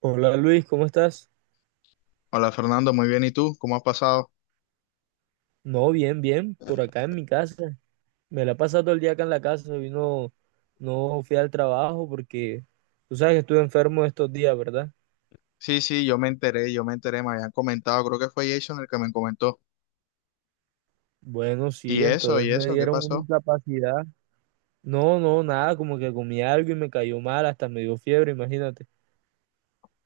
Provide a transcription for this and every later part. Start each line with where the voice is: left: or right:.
right: Hola Luis, ¿cómo estás?
left: Hola Fernando, muy bien. ¿Y tú? ¿Cómo has pasado?
right: No, bien, bien, por acá en mi casa. Me la he pasado todo el día acá en la casa. Hoy no, no fui al trabajo porque tú sabes que estuve enfermo estos días, ¿verdad?
left: Sí, sí, yo me enteré, me habían comentado, creo que fue Jason el que me comentó.
right: Bueno,
left: ¿Y
right: sí,
left: eso?
right: entonces
left: ¿Y
right: me
left: eso? ¿Qué
right: dieron una
left: pasó?
right: incapacidad. No, no, nada, como que comí algo y me cayó mal, hasta me dio fiebre, imagínate.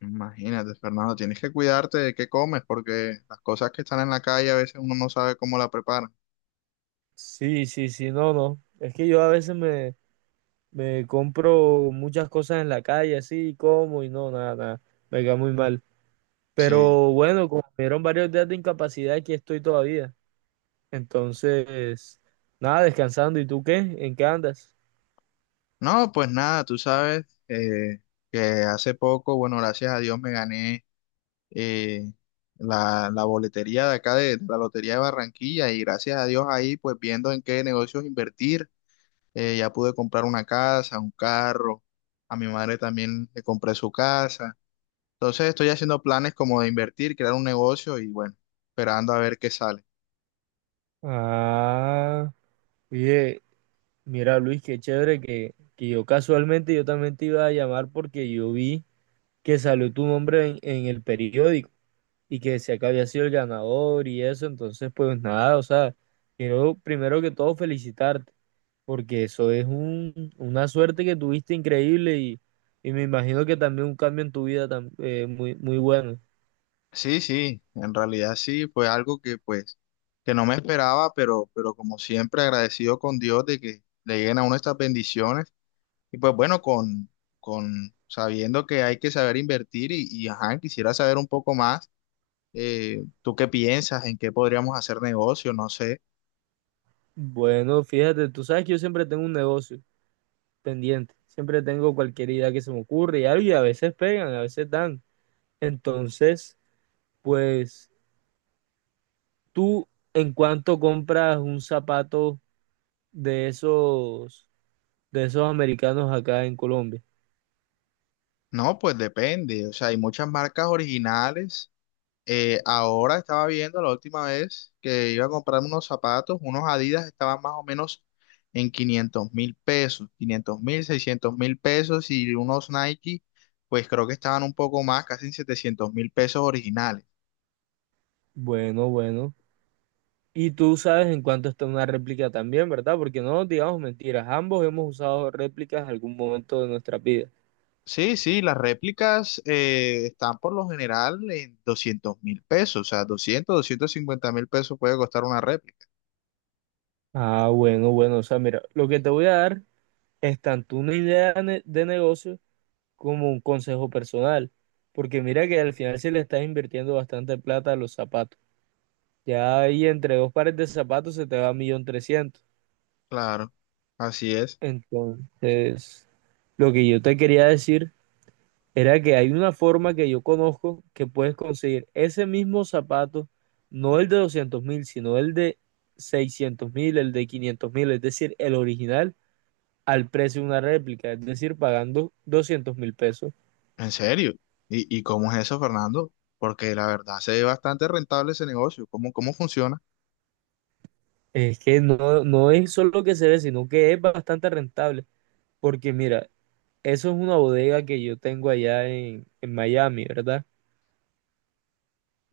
left: Imagínate, Fernando, tienes que cuidarte de qué comes, porque las cosas que están en la calle a veces uno no sabe cómo la preparan.
right: Sí, sí, sí, no, no. Es que yo a veces me compro muchas cosas en la calle, así, como y no, nada, nada. Me cae muy mal.
left: Sí.
right: Pero bueno, como me dieron varios días de incapacidad, aquí estoy todavía. Entonces, nada, descansando. ¿Y tú qué? ¿En qué andas?
left: No, pues nada, tú sabes que hace poco, bueno, gracias a Dios me gané eh, la boletería de acá de la Lotería de Barranquilla y gracias a Dios ahí, pues viendo en qué negocios invertir. Ya pude comprar una casa, un carro, a mi madre también le compré su casa. Entonces estoy haciendo planes como de invertir, crear un negocio y bueno, esperando a ver qué sale.
right: Ah, oye, mira Luis, qué chévere que yo casualmente yo también te iba a llamar porque yo vi que salió tu nombre en el periódico y que decía que había sido el ganador y eso. Entonces, pues nada, o sea, quiero primero que todo felicitarte, porque eso es una suerte que tuviste increíble y me imagino que también un cambio en tu vida muy, muy bueno.
left: Sí, sí, en realidad sí, fue algo que pues que no me esperaba, pero como siempre agradecido con Dios de que le lleguen a uno estas bendiciones y pues bueno, con sabiendo que hay que saber invertir y ajá, quisiera saber un poco más, ¿tú qué piensas? ¿En qué podríamos hacer negocio? No sé.
right: Bueno, fíjate, tú sabes que yo siempre tengo un negocio pendiente, siempre tengo cualquier idea que se me ocurre y algo, y a veces pegan, a veces dan. Entonces, pues tú en cuánto compras un zapato de esos, de esos americanos acá en Colombia.
left: No, pues depende. O sea, hay muchas marcas originales. Ahora estaba viendo la última vez que iba a comprar unos zapatos, unos Adidas estaban más o menos en $500.000, 500.000, $600.000 y unos Nike, pues creo que estaban un poco más, casi en $700.000 originales.
right: Bueno, bueno. Y tú sabes en cuánto está una réplica también, ¿verdad? Porque no nos digamos mentiras, ambos hemos usado réplicas en algún momento de nuestra vida.
left: Sí, sí, las réplicas están por lo general en $200.000, o sea, doscientos, $250.000 puede costar una réplica.
right: Ah, bueno, bueno, o sea, mira, lo que te voy a dar es tanto una de negocio como un consejo personal, porque mira que al final se le estás invirtiendo bastante plata a los zapatos. Ya ahí entre dos pares de zapatos se te va 1.300.000.
left: Claro, así es.
right: Entonces, lo que yo te quería decir era que hay una forma que yo conozco que puedes conseguir ese mismo zapato, no el de 200.000, sino el de 600.000, el de 500.000, es decir, el original al precio de una réplica, es decir, pagando 200.000 pesos.
left: En serio. ¿Y cómo es eso, Fernando? Porque la verdad se ve bastante rentable ese negocio. ¿Cómo funciona?
right: Es que no, no es solo que se ve, sino que es bastante rentable, porque mira, eso es una bodega que yo tengo allá en Miami, ¿verdad?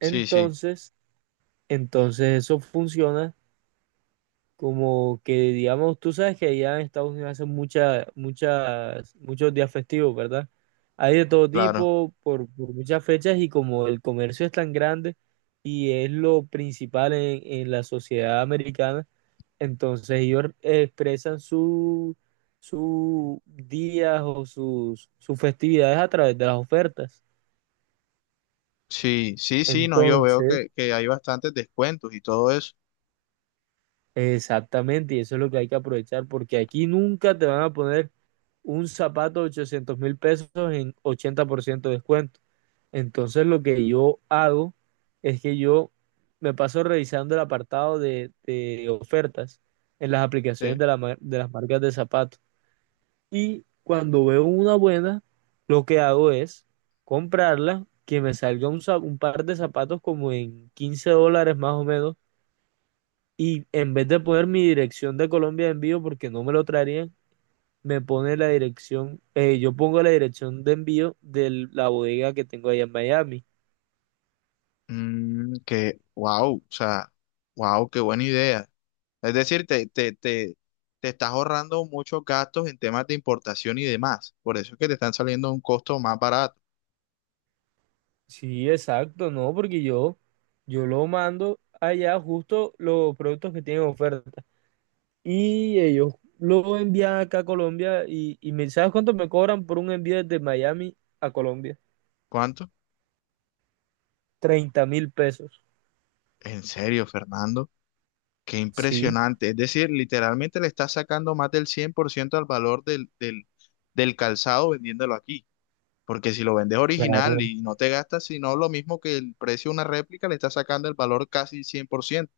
left: Sí, sí,
right: entonces eso funciona como que digamos, tú sabes que allá en Estados Unidos hacen muchos días festivos, ¿verdad? Hay de todo
left: claro.
right: tipo, por muchas fechas, y como el comercio es tan grande y es lo principal en la sociedad americana, entonces ellos expresan sus días o sus festividades a través de las ofertas.
left: Sí, sí, sí, no, yo veo
right: Entonces,
left: que hay bastantes descuentos y todo eso.
right: exactamente, y eso es lo que hay que aprovechar, porque aquí nunca te van a poner un zapato de 800.000 pesos en 80% de descuento. Entonces lo que yo hago es que yo me paso revisando el apartado de ofertas en las aplicaciones
left: Sí.
right: de las marcas de zapatos. Y cuando veo una buena, lo que hago es comprarla, que me salga un par de zapatos como en 15 dólares más o menos, y en vez de poner mi dirección de Colombia de envío, porque no me lo traerían, me pone la dirección, yo pongo la dirección de envío de la bodega que tengo allá en Miami.
left: Wow, o sea, wow, qué buena idea. Es decir, te estás ahorrando muchos gastos en temas de importación y demás. Por eso es que te están saliendo a un costo más barato.
right: Sí, exacto, no, porque yo lo mando allá justo los productos que tienen oferta. Y ellos lo envían acá a Colombia y me, ¿sabes cuánto me cobran por un envío desde Miami a Colombia?
left: ¿Cuánto?
right: 30.000 pesos.
left: En serio, Fernando. Qué
right: Sí.
left: impresionante. Es decir, literalmente le está sacando más del 100% al valor del calzado vendiéndolo aquí. Porque si lo vendes original
right: Claro,
left: y no te gastas, sino lo mismo que el precio de una réplica, le está sacando el valor casi 100%.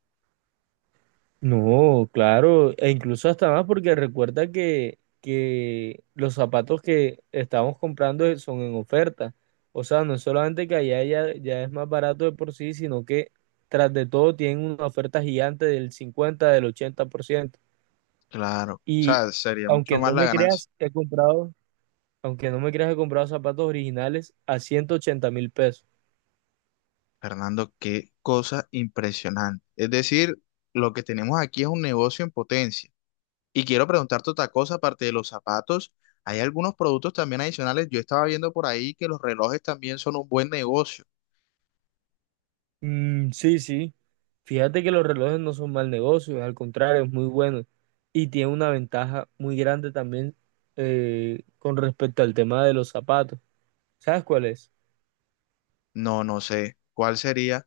right: no, claro, e incluso hasta más porque recuerda que los zapatos que estamos comprando son en oferta. O sea, no es solamente que allá ya, ya es más barato de por sí, sino que tras de todo tienen una oferta gigante del cincuenta, del 80%.
left: Claro. O
right: Y
left: sea, sería mucho
right: aunque
left: más
right: no
left: la
right: me
left: ganancia.
right: creas, he comprado, aunque no me creas, he comprado zapatos originales a 180.000 pesos.
left: Fernando, qué cosa impresionante. Es decir, lo que tenemos aquí es un negocio en potencia. Y quiero preguntarte otra cosa, aparte de los zapatos, hay algunos productos también adicionales. Yo estaba viendo por ahí que los relojes también son un buen negocio.
right: Mm, sí, sí. Fíjate que los relojes no son mal negocio, al contrario, es muy bueno y tiene una ventaja muy grande también, con respecto al tema de los zapatos. ¿Sabes cuál es?
left: No, no sé. ¿Cuál sería?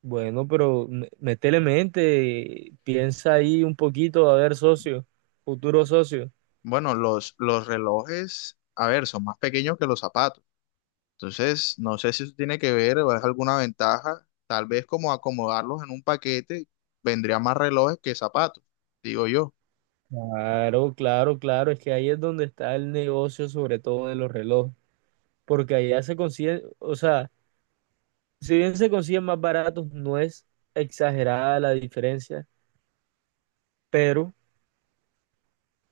right: Bueno, pero métele mente, piensa ahí un poquito, a ver, socio, futuro socio.
left: Bueno, los relojes, a ver, son más pequeños que los zapatos. Entonces, no sé si eso tiene que ver o es alguna ventaja. Tal vez como acomodarlos en un paquete, vendría más relojes que zapatos, digo yo.
right: Claro, claro, claro, es que ahí es donde está el negocio, sobre todo de los relojes, porque allá se consiguen, o sea, si bien se consiguen más baratos, no es exagerada la diferencia, pero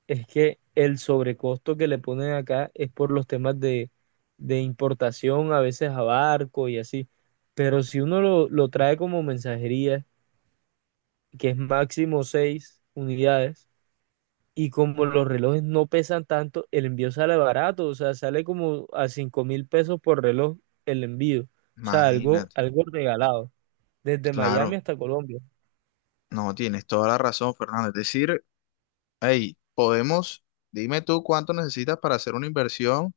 right: es que el sobrecosto que le ponen acá es por los temas de importación, a veces a barco y así. Pero si uno lo trae como mensajería, que es máximo 6 unidades, y como los relojes no pesan tanto, el envío sale barato, o sea, sale como a 5.000 pesos por reloj el envío. O sea, algo,
left: Imagínate.
right: algo regalado, desde Miami
left: Claro,
right: hasta Colombia.
left: no, tienes toda la razón, Fernando. Es decir, hey, dime tú cuánto necesitas para hacer una inversión.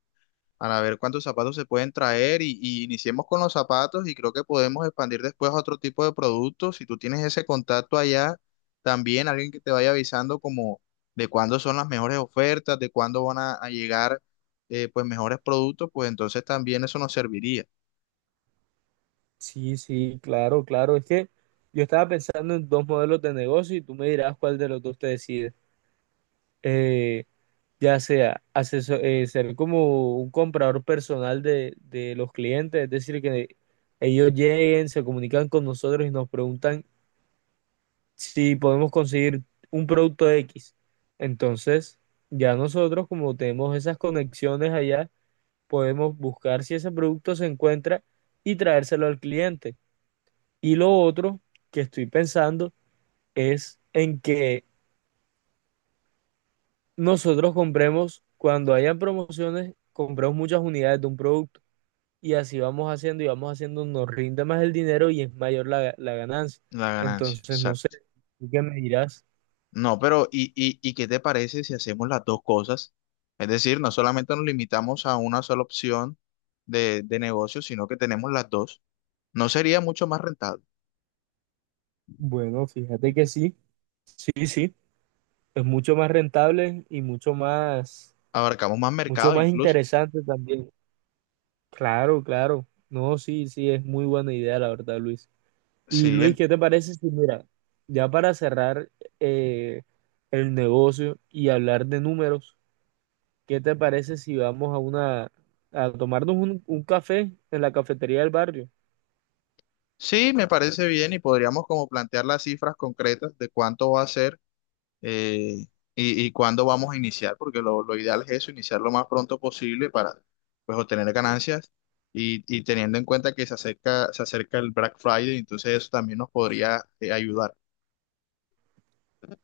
left: Para ver cuántos zapatos se pueden traer y iniciemos con los zapatos y creo que podemos expandir después a otro tipo de productos. Si tú tienes ese contacto allá, también alguien que te vaya avisando como de cuándo son las mejores ofertas, de cuándo van a llegar pues mejores productos, pues entonces también eso nos serviría,
right: Sí, sí, claro, claro. Es que yo estaba pensando en dos modelos de negocio y tú me dirás cuál de los dos te decides. Eh, ya sea ser como un comprador personal de los clientes, es decir, que ellos lleguen, se comunican con nosotros y nos preguntan si podemos conseguir un producto X. Entonces, ya nosotros, como tenemos esas conexiones allá, podemos buscar si ese producto se encuentra y traérselo al cliente. Y lo otro que estoy pensando es en que nosotros compremos, cuando hayan promociones, compremos muchas unidades de un producto, y así vamos haciendo y vamos haciendo, nos rinde más el dinero y es mayor la ganancia.
left: la ganancia.
right: Entonces, no sé,
left: Exacto.
right: ¿tú qué me dirás?
left: No, pero ¿y qué te parece si hacemos las dos cosas? Es decir, no solamente nos limitamos a una sola opción de negocio, sino que tenemos las dos. ¿No sería mucho más rentable?
right: Bueno, fíjate que sí, sí, sí, es mucho más rentable y
left: Abarcamos más
right: mucho
left: mercado
right: más
left: incluso.
right: interesante también. Claro, claro. No, sí, sí, es muy buena idea, la verdad, Luis. Y
left: Sí,
right: Luis,
left: en-
right: ¿qué te parece si, mira, ya para cerrar eh, el negocio y hablar de números, ¿qué te parece si vamos a a tomarnos un café en la cafetería del barrio?
left: sí, me parece bien y podríamos como plantear las cifras concretas de cuánto va a ser eh, y cuándo vamos a iniciar, porque lo ideal es eso, iniciar lo más pronto posible para pues obtener ganancias y teniendo en cuenta que se acerca el Black Friday, entonces eso también nos podría ayudar.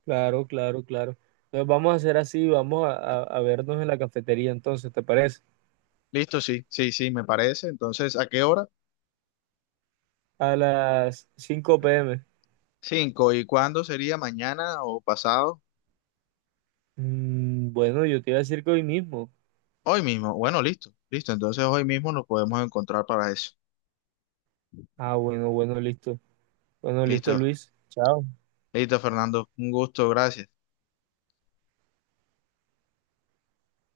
right: Claro, claro, claro. Entonces vamos a hacer así, vamos a vernos en la cafetería entonces, ¿te parece?
left: Listo, sí, sí, sí, me parece. Entonces, ¿a qué hora?
right: A las 5 p.m.
left: 5. ¿Y cuándo sería? ¿Mañana o pasado?
right: Bueno, yo te iba a decir que hoy mismo.
left: Hoy mismo. Bueno, listo, listo. Entonces hoy mismo nos podemos encontrar para eso.
right: Ah, bueno, bueno, listo. Bueno, listo,
left: Listo,
right: Luis. Chao.
left: listo, Fernando. Un gusto, gracias.